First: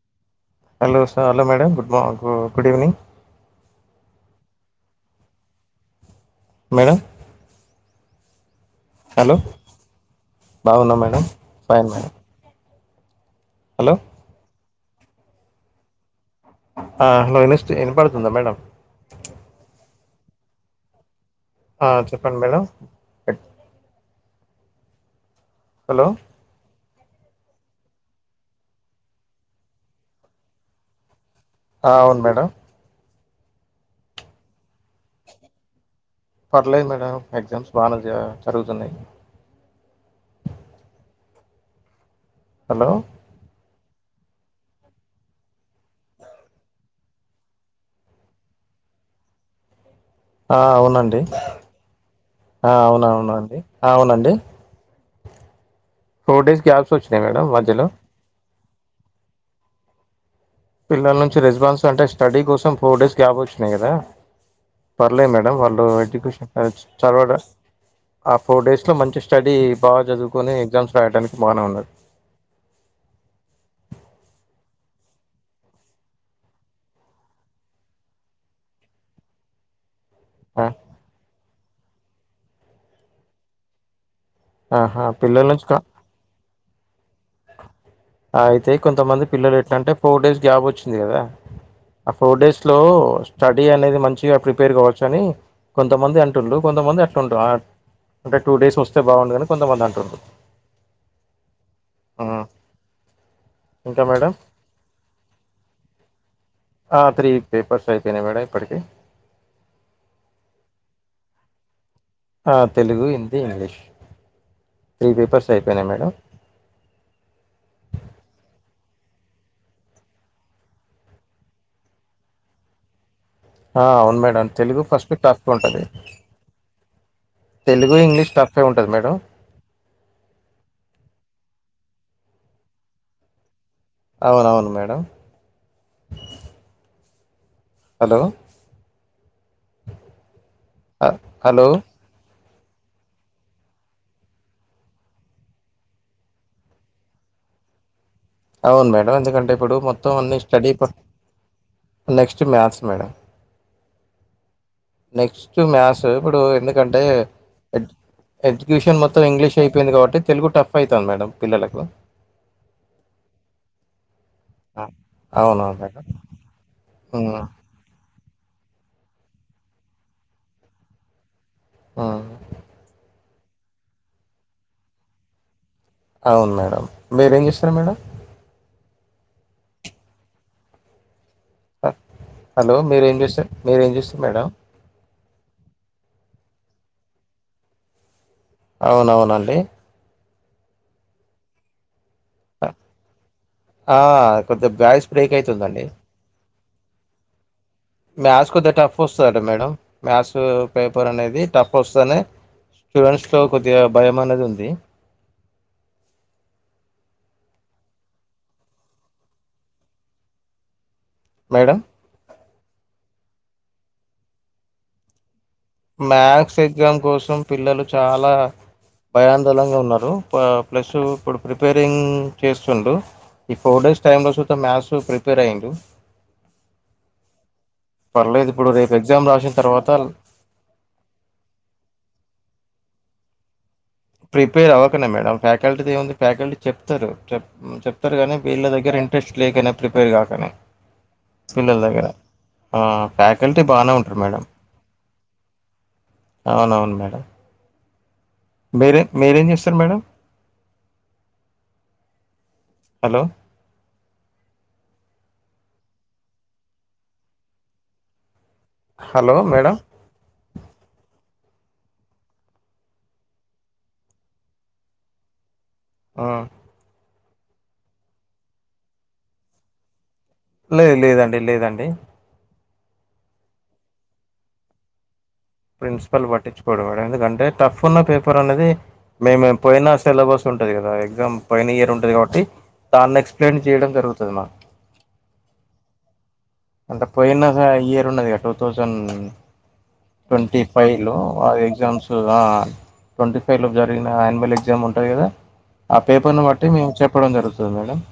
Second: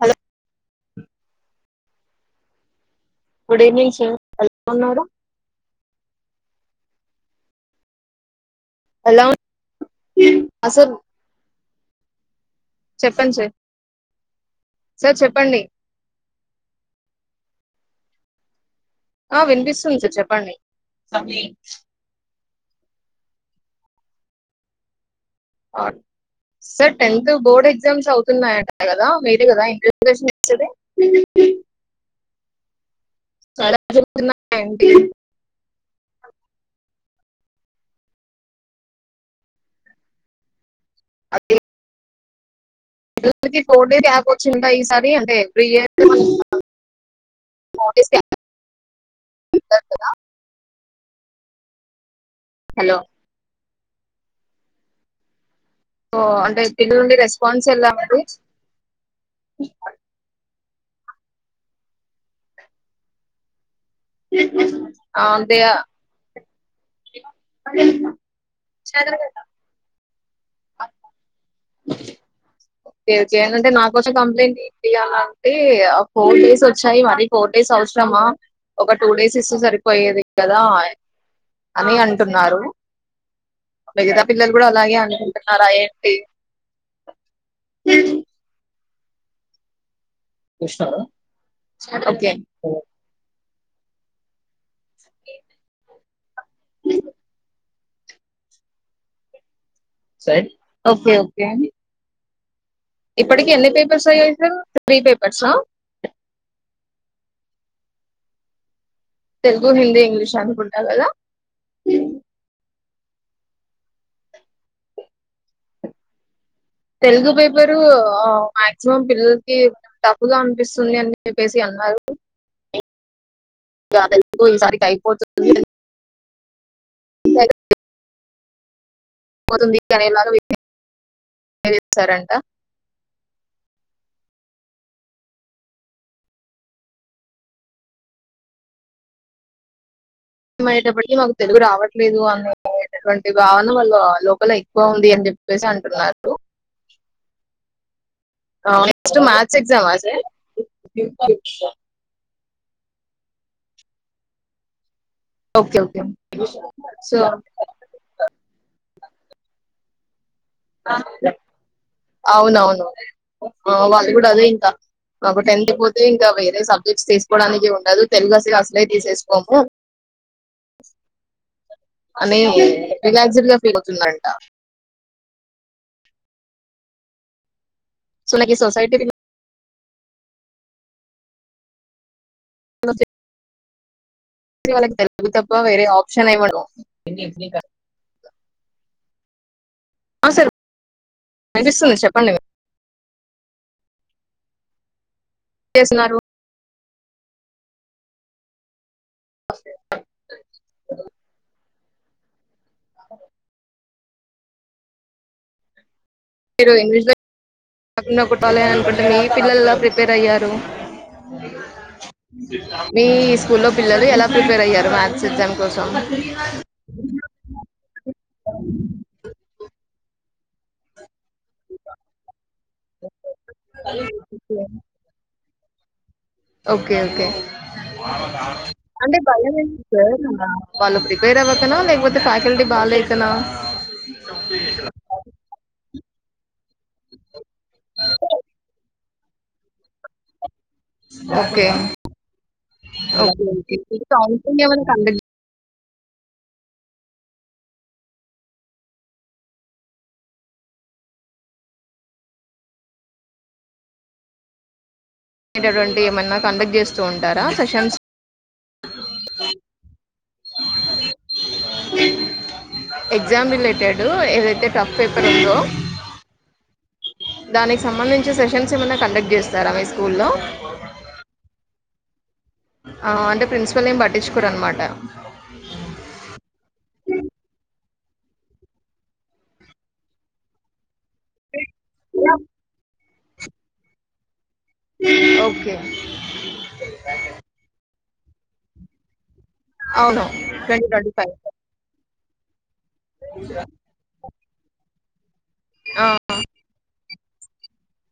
Hello hello sir hello madam good morning good good evening good evening sir ఎల ఉన్నారు madam ఎలా hello ఉంది ఆ, సార్ బావున్న మేడం ఫైన్ మేడం చెప్పండి సార్ హలో సార్ చెప్పండి ఆ హలో ఇనిస్ట్ ఇంపడుతుందా మేడం ఆ వినిపిస్తుంద్ సార్ చెప్పండి ఆ చెప్పండి మేడం ఎట్ ఆట్ hello sir tenth board exams అవుతున్నాయట కదా మీరే కదా ఇంటర్గేషన్ ఇచ్చేది ఆ అవును మేడం ఎలా జరుగుతున్నాయి అండి పర్లేద్ మేడం ఎగ్జామ్స్ బానే జా జరుగుతున్నయి అదే పిల్లలకి ఫోర్ డే యాప్ వొచ్చిందా ఈసారి అంటే త్రియర్ నోటీసు గదా ఆ అవునండి ఆ హలో అవునవును అవునండి ఓ ఫోర్ డేస్ అంటే గ్యాప్స్ పిల్లలనుండి వచ్చినాయి మేడం రెస్పన్స్ల్ మధ్యలో ఎలా అండి పిల్లల్నుంచి రెజ్బాన్స్ అంటే స్టడీ కోసం ఫోర్ డేస్ గ్యాపొచ్చినయి గదా పర్లే ఆ, మేడం వాళ్ళు ఎడ్యుకేషన్ ఎజ్ చదవ ఆ ఫోర్డేస్లో మంచి స్టడీ బా చదువ్ కొని ఎగ్జామ్స్ రాయటానికి బాన్ ఒకే ఒకే ఏంటింటే నా వచ్చిన కంప్లైంట్ ఇ యాలంటే ఆ ఫోర్డేస్ వొచ్చాయి మరి ఫోర్ డేస్ అవసరమా ఒక టూ డేస్ ఇస్తే సరిపోయేది గదా ఆ అని అంటున్నారు మిగతా పిల్లలు గూడా అలాగే ఆహా పిల్లల నుంచి కా అనుకుంటున్నారేంటి అయితే కొంతమంది పిల్లలెట్లాంటే ఫోర్ డేస్ గ్యాపొచ్చింది గదా ఆ ఓకే ఫోర్డేస్ లో స్టడీ అనేది మంచిగా ప్రిపేర్ కావచ్ చని కొంతమంది అంటుర్లు కొంతమంది అట్లుంట అంటే టూ డేస్ వొస్తే బాగుండుగనీ కొంతమంది ఆంట్ ఒకే ఒకే ఉమ్ ఇప్పటికీ ఎన్ని పేపర్స్ అయ్యాయి సార్ త్రీ పేపర్స ఆ త్రీ పేపర్స్ అయిపెయినయ్ మేడం ఇప్పటికి తెలుగు, హిందీ, ఇంగ్లీష్ అనుకుంటా గదా ఆ Telugu, Hindi, English three papers అయిపెయినయ్ మేడం తెలుగు పేపరు మాక్సిమం పిల్లల్కి టఫ్ గా అనిపిస్తుంది అని జెప్పేసి అం అన్నారు [inaudible] ఆ అవును మేడం తెలుగు ఈసారికి ఫస్ట్ టఫ్ఫ్ అయిపోతుంది ఉంటది తెలుగు, ఇంగ్లీష్ టఫ్య్ ఉంటది మేడం పోతుంది కానీ సారంట అవునవును మేడం ఆలో అ మయ్యేటప్టకీ మాకు తెలుగు హలో రావట్లేదు అనే టువంటి భావన వాళ్ళ లోపల ఎక్కువ ఉంది అంజెప్పేసి అంటున్నారు అవును మేడం నెక్స్ట్ ఎందుకంటే మ్యాథ్స్ ఇప్పుడు ఎగ్జామా మొత్తం సార్ అన్ని study for next maths madam next okay okay maths ఇప్పుడు ఎందుకంటే సో ఎ ఎడ్యుకేషన్ మొ ఇంగ్లీష్ అయిపోయింది కాబట్టి తెలుగు టఫ్ అయితన్దంట పిల్లలకు అవునవును వాళ్ళు కూడా అదే ఇంకా ఆ! మాకు టెన్త్ అవునవును మేడం పోతే ఇంకా వేరే సబ్జెక్ట్స్ హ్మ్. తీసుకోవడానికి ఉండదు తెలుగు అస్లె అసలే తీసేసుకోము హ్మ్. అనే రిలాక్స్యిడ్ గా ఫీల్ అవుతుందంట అవును మీరెం చేస్తరు మేడం సొనకి సోసైటీది హలో మీరేం చేస్తార్ మీరేం చేస్తారు మేడం అది తప్ప వేరె ఆప్షన్ ఏం ఉండవ్ అవునవునండి అ సార్ వినిపిస్తుంది చెప్పండి ఏం ఆ కొద్దిగా బ్యాస్ బ్రేక్ అయితుందండి చేస్తున్నారు మ్యాథ్స్ కొద్దిగా టఫ్ వస్థాదట మేడం మ్యాథ్స్ పేపర్ అనేది టఫ్ ప్పోస్తెనే స్టూడెంట్స్ లో కొద్దిగా భయం అనేది ఉంది మీరు [unintelligible] మీ పిల్లలు ఎలా ప్రిపేర్ అయ్యారు మేడం మీ స్కూల్ లో పిల్లలు ఎలా ప్రిపేర్ అయ్యారు మ్యాథ్స్ ఎగ్జామ్ కోసం మ్యాథ్స్ ఎగ్జామ్ కోసం పిల్లలు చాలా భయందోలంగ ఉన్నరు ప ప్లస్ ఇప్పుడు ప్రెపెరింగ్ చేస్తుండు ఈ ఫోర్ డేస్ టైమ్ లో సుతం మ్యాథ్స్ ప్రిపేర్ అయిండు ఓకే ఓకే ఇప్పుడు రేపు అంటే ఎగ్జామ్ రాసిన భయం ఏంద్ తర్వాత క్ సార్ వాళ్లు ప్రిపేర్ అవ్వకన లేకపోతే ఫ్యాకల్టీ భలేకనా ప్రిపేర్ అవ్వకనే మేడం ఫ్యాకల్టీది ఏముంది ఫ్యాకల్టీ చెప్తరు మ్ చెప్తరు కానీ వీళ్ల దగ్గర ఇంట్రెస్ట్ లేకనే ప్రిపేర్ గాకనే ఓకే ఓకే ఫ్యాకల్టీ ఓకే బానే ఉంటారు మేడం [unintelligible] కండక్ట్ అవునవును మేడం మీరే మీరేం చేస్తరు మేడం హలో అటువంటి ఏమన్న కండక్ట్ చేస్తూ ఉంటార questions hello madam exam related ఏదైతే టఫ్ పేపర్ ఉందో ఆ దానికి సంబంధించి సెషన్స్ ఏమైన్న కండక్ట్ చేస్తారా మీ స్కూల్లో లేదు లేదండి లేదండి ఆ అంటే ప్రిన్సిపాల్ ఏం పట్టించుకోరాన్ మాట ప్రిన్సిపాల్ పట్టించుకోడు మేడమ్ ఎందుకంటే టఫ్ ఉన్న పేపర్ అనేది మేమెం పోయిన సిలబస్ ఉంటది గాద ఎగ్జామ్ పైన ఇయర్ ఉంటది కాబట్టి దాన్ని ఎక్స్ప్లెయిన్ చేయడం జరుగుతది మ ఓకే ఉన్నది గ టూ థౌజండ్ అవును. ట్వెంటీఫైవ్ లో అది ఎగ్జామ్స్ త్ ఆ ట్వెంటీఫైవ్ లో జరిగిన యాన్యూవల్ ఎగ్జామ్ ఉంటది గదా ఆ పేపర్ ను బట్టి మేము చెప్పడం జరుగుతది మేడమ్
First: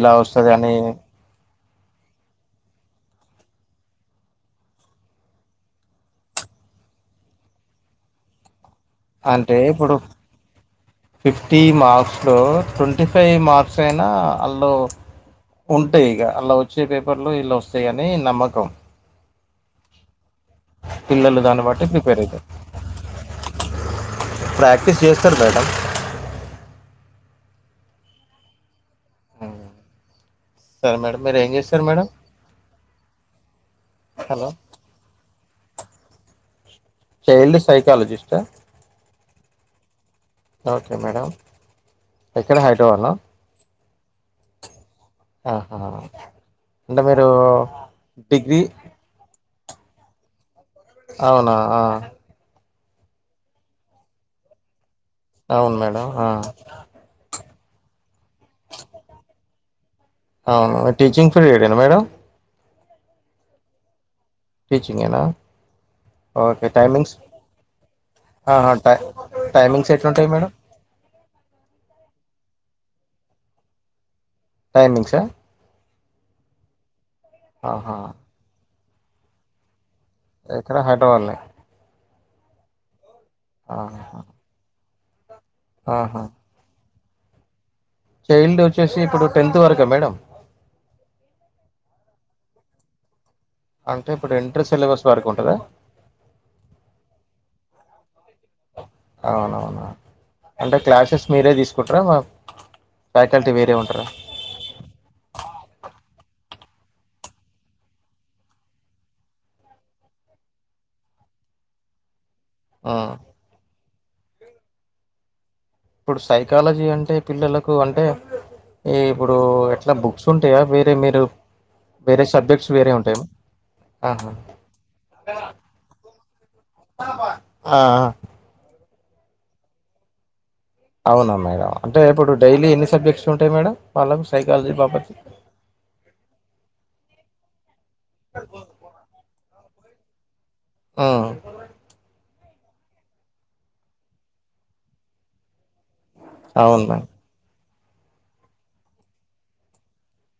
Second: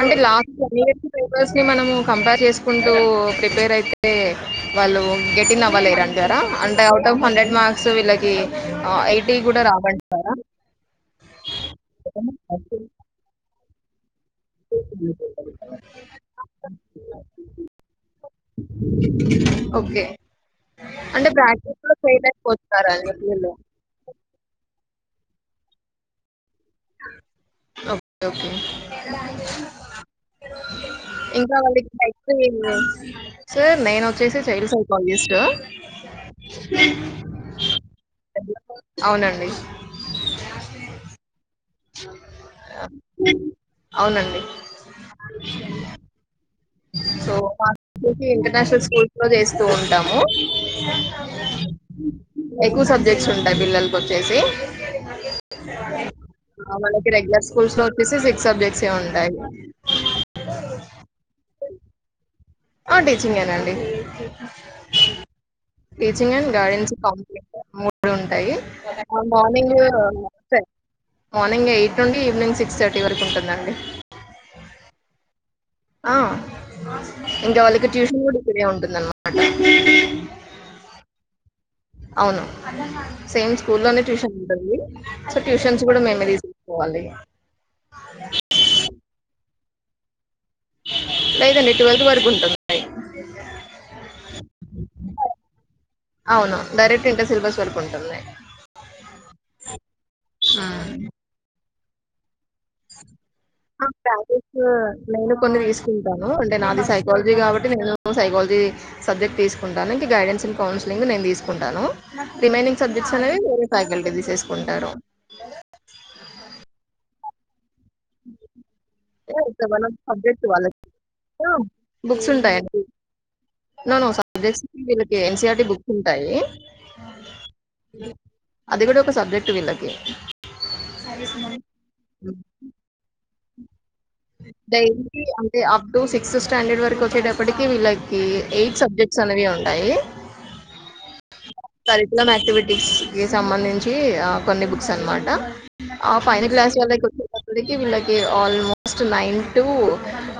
అంటే లాస్ట్ వన్ ఇయర్స్ పేపర్స్ ని మనం కంపేర్ చేసుకుంటూ ప్రిపేర్ అయిత్ తే వాళ్ళు గెట్ ఇన్ అవ్వలేరంటార అంటే అవుట్ ఆఫ్ హండ్రెడ్ మర్క్స్ వీళ్లకి ఆ ఎయిటీ అంటే కూడ ఇప్పుడు రావంటారా ఫిఫ్టీ మార్క్స్ లో ట్వెంటీఫైవ్ మార్క్స్ అయినా హల్లో ఉంటాయ్ ఇగ అలా వచ్చే పేపర్లో ఇలా వస్తయని నమ్మకం ఓకే అంటే పిల్లలు దాన్ని బ్రాకెట్ బట్టి లో చేయ్ ప్రిపేర్ లేక్ అవుతారు పొతున్నర [unintelligible] టల్ ప్రాక్టీస్ చేస్తారు మేడం ఓకే ఓకే సరే మేడం మీరు ఏం ఇంకా చేస్తారు వాళ్ళక్ మేడం [unintelligible] సార్ నేనొచ్చేసి hello child psychologist child psychologist అవునండి. ఓకే మేడం ఎక్కడ హైదరాబాద్ లో అవునండి ఆహా అంటే మీరు సో [unintelligible] డిగ్రీ ఇంటర్నేషనల్ స్కూల్స్ లో జెశ్ స్తూ ఉంటాము అవునా ఆ, ఎక్కువ్ సబ్జెక్ట్స్ ఉంటాయ్ పిల్లల కోచ్చేసి అవును మేడం అ పుల్స్ లో ఒచ్చేసి బి అవును టీచింగ్ ఫిల్డ్ [unintelligible] మేడం ఆ టీచింగేనాండి టీచింగేనా teaching and okay guidance timings complete మొ ఉంటయి ఆహా టై అ మార్నింగు టైమింగ్స్ ఎట్లుంటాయి మేడం చ మార్నింగ్ ఎయిట్ నుండి ఇవ్నీంగ్ సిక్స్ థర్టీ వరకు ఉంటుందండి టైమింగ్సా ఆ ఇంకా వాళ్ళకి ఆహా ట్యూషన్ కూడి ఇక్కడే ఉంటుందన్న్మాట ఎక్కడ హైద్రబాద్ ల్నే అవ్ను సేమ్ స్కూలోనే ట్యూషన్ ఉంటుంది సో ట్యూషన్స్ గుడ మేమే తీసుకోవాలి ఇగ చైల్డోచ్చేసి ఇప్పుడు టెన్త్ వరక మేడం లేదాండి ట్వీల్వ్త్ వరుకుంటుది టైం అంటే ఇప్పుడ్ ఇంటర్ సిలబస్ వరకు ఉంటదా అవును డైరెక్ట్ ఇంటర్ సిలబస్ వరకు ఉంటుంది అవునవున అంటే క్లాసెస్ మీరే తీస్ కుట్ర మా ఫ్యాకల్టీ వేరే అ ఉంటారా క్లాస్సేసు నేను కొన్ని తిస్కుంటాను అంటే నాది సైకాలజీ కాబట్టి నేను సైకాలజీ సబ్జెక్ట్ తీస్కుంటను ఇంక గైడెన్సింగ్ కౌన్సిలింగ్ నేన్ తీస్ టాను రిమైనింగ్ హ్మ్. సబ్జక్ట్స్ అనేవి వేరే ఫకల్టీ తీసెస్కుంటారు ఇప్పుడు సైకాలజీ అంటే పిల్లలక్ కు అంటే అంటే ఇప్పుడు ఇక్కడ మనం ఎట్లా బుక్స్ సబ్జెక్ట్ ఉంటాయా వాళ్ళకి వేరే మీరు వేరే సబ్జెక్ట్స్ వేరే ఉంటాయ నోనో సబ్జెక్ట్స్ కి వీళ్ళకి ఎన్సిఆర్టీ బుక్స్ ఉంటాయి ఆ! ఆ! అది కూడా ఒక సబ్జెక్ట్ వీళ్ళకి అవ్నా మేడం అంటే ఇప్పుడు హ్మ్. డైలీ ఎన్ని సబ్జెక్ట్స్ ఉంటాయ్ మేడం వాళ్ళకు సైకాలజీ బాపతి డైలీ అంటే అప్ టు సిక్స్త్ స్టాండర్డ్ వరకు వచ్చేటప్టికి వీళ్ళక్ కి ఎయిట్ సబ్జెక్ట్స్ అనేవి ఉంటాయి ఉమ్ కార్కులం క్టివిటీస్కి సంబంధించి అ కొన్ని బుక్స్ అన్మాట ఆ ఫైనల్ క్లాస్ అవును మేడం వాళ్లకోచేటప్పడ్కి వీళ్ళకి ఆల్మో స్ట్ నైన్ టు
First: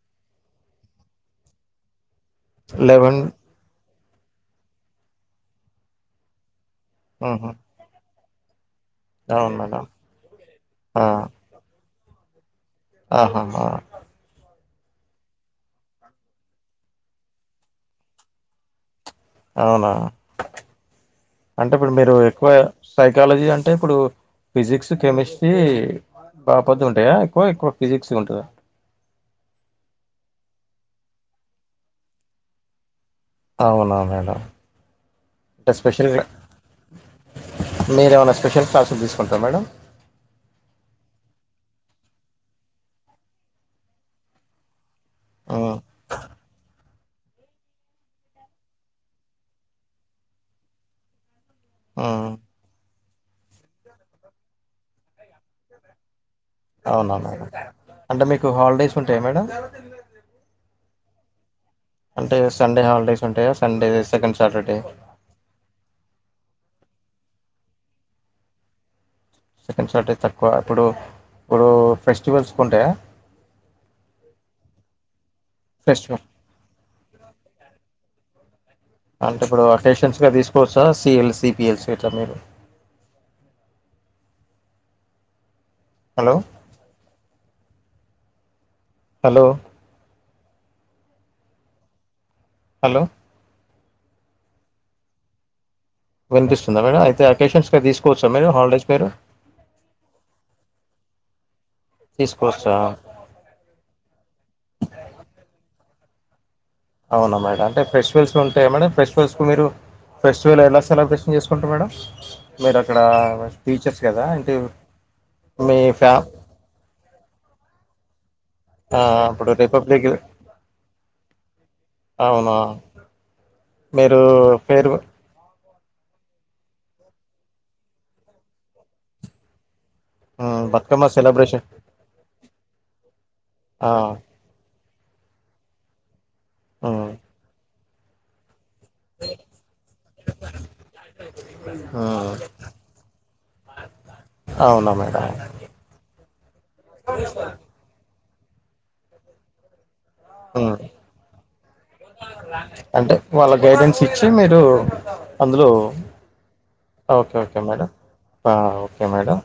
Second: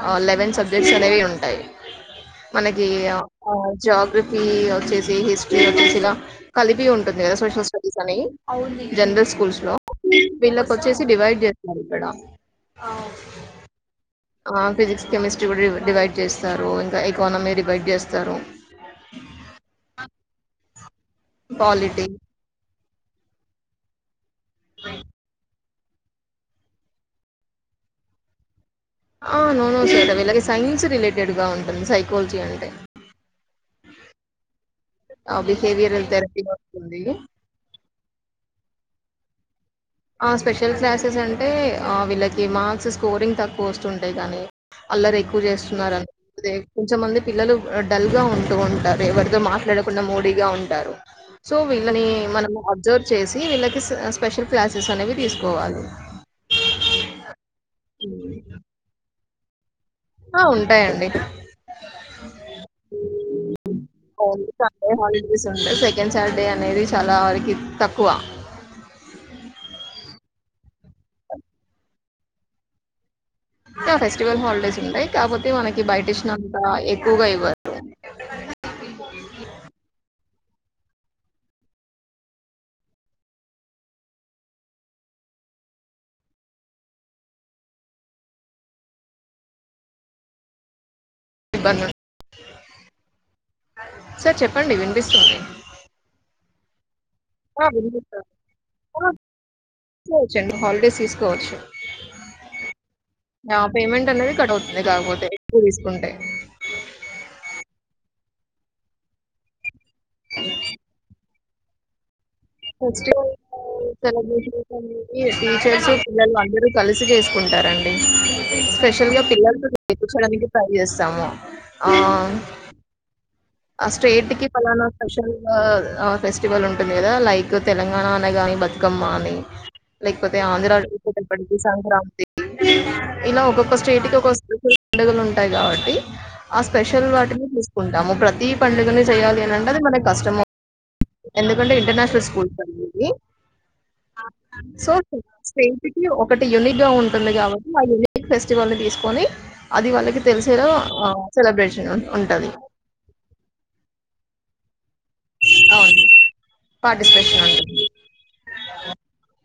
అ లెవెన్ సబ్జెక్ట్స్ అనేవి ఉంటాయ్ మనకి అ లెవెన్ అ జోగ్రఫీ ఒచ్చేసి హిస్ట్రీ ఒచ్చేసి ఇలా కలిపి ఉంటుంది కదా ఉహు సోషల్ స్టడీస్ అని జన్రల్ అవును స్కూల్స్ లో మేడం వీళ్ళకోచ్చేసి ఆ డివైడ్ చేస్తరిక్కడ ఆహా హ ఆ ఫిజిక్స్ కెమిస్ట్రీ కూడా డివైడ్ చేస్తారు ఇంకా ఎకానమీ డివైడ్ చేస్తారు అవునా అంటే ఇప్పుడు పాలిటీ మీరు ఎక్కువ సైకాలజీ అంటే ఇప్పుడు ఫిజిక్స్ కెమిస్ట్రీ బా పెద్దగుంటయ ఎక్కువ ఎక్కువ ఫిజిక్స్ ఉంటదా ఆ నోనో సర్ వీలాగ సైన్స్ రిలేటెడ్ గా ఉంటుంది సైకాలజీ అంటే అవునా మేడం ఆ! అంటే బిహేవియరల్ స్పెషల్గా థెరపీ వస్తుంది. మీరేమన్న స్పెషల్ క్లాసు తీస్ ఒకే మేడం ఆ స్పెషల్ క్లాసెస్ అంటే వీళ్ళకి మార్క్స్ స్కోరింగ్ తక్కువోస్తుంటయ్ కనీ అల్లరి ఎక్కువ ఉమ్ చేస్తున్నార దే కొంచమంది పిల్లలు డల్ గా ఉంటూ ఉంటారు ఎవరితో మాట్లాడకుండా మూడీగా ఉంటారు సో వీళ్ళని ఉమ్ మనం అబ్జర్వ్ చేసి వీళ్ళకి స్ స్పెషల్ క్లాసెస్ అనేవి తీసుకోవాలి అవునా మేడం అంటే మీకు హాల్డేస్ ఉంటాయ మేడం ఆ ఉంటాయండి బ్లాంక్ అంటే సండే హాలిడే ఉంటయా Sunday second only Saturday Sunday holidays ఉంటాయి. సెకండ్ సాటర్‌డే అనేది చాలా వరకి తక్కువ సెకండ్ సార్డే తక్కువ ఇప్పుడు ప్పుడు ఫెస్టివల్స్ కుంటయ ఫెస్టివల్ హాలిడేస్ ఉంటయి కాబోతే మనకి ఫెస్టివల్ బయటిచ్చినంత ఎక్కువగా ఇవ్వరు బ్లాంక్ అంటే ఇప్పుడు అకేషన్సలా తీసుకోవచ్చా సిఎల్ సిపిఎల్స్ హలో హలో ఇబ్బందుం హలో సర్ చెప్పండి వినిపిస్తుంది వినిపిస్తుందా మేడం అయితే ఆ! అకేషన్స్ కి వెళ్ళొచ్చాను. తీసుకోవచ్చా మీరు హాలిడేస్ మీరు ఆ! కోచ్చు తీసుకోవచ్చా ఆ పేమెంట్ అనేది కట్టవుతుంది లేకపోతే ఎక్కువ తీసుకుంటే అవునా మేడం అంటే ఫెసిటివల్స్ ఉంటాయ మేడం ఫెసిటివల్స్ కు మీరు ఫెస్టివల్ ఎలా సెలబ్రే షన్ చేసుకుంట్రూ మేడం మీరు అక్కడ ఫెస్టివల్ టీచర్స్ కదా అంటే సెలబ్రేషన్ అనేవి మీ టీచర్స్ ఫ్యా పిల్లలు అందరు కలిసిచేస్కు కుంటారండి ఆ స్పెషల్ గా ఇప్పుడు పిల్లలతో రిపబ్లిక్ చేపించడానికి ట్రై చేస్తాము ఆ అవునా ఆ మీరు స్టేట్ కి పలానా పేరు స్పెషల్ ఆ ఫెస్టివల్ ఉంటుంది కదా లైక్ తెలంగాణ అనగానే బతుకమ్మ అని లేకపోతే ఆంధ్రా బతుకమ్మ [unintelligible] సెలబ్రేషన్ సంక్రాంతి ఇలా ఒక్కొక్క ఆ స్టేట్ కి ఒకొ డిఫరంట్ పండుగలుటాయ్ కాబ ట్టి ఆ స్పెషల్ ఉమ్ వాటిని తీసుకుంటాము ప్రత్ పండుగనే చేయాలి అని అంటే అది మనకు కష్టమ ఎందుకంటే ఇంటర్నేషనల్ స్కూల్ [inaudible] ఇది అవునా సో మేడం స్టేట్ కి ఒకటి యూనిట్గా ఉంటుంది కాబట్టి వాళ్లు ఫెస్టివల్ని తీసుకొని అది వాళ్ళకి తెలిసేలో ఆ సెలబ్రేషన్ ఉంటది అంటే వాళ్ళ గైడెన్స్ ఇచ్చి మీరు అందులో అవును. ఓకే పార్టిసిపేషన్ ఓకే ఉంటుంది. మేడం ఆ okay madam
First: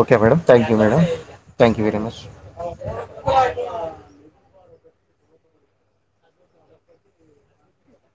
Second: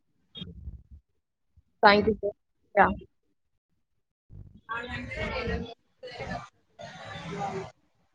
okay madam thank you madam thank you very much blank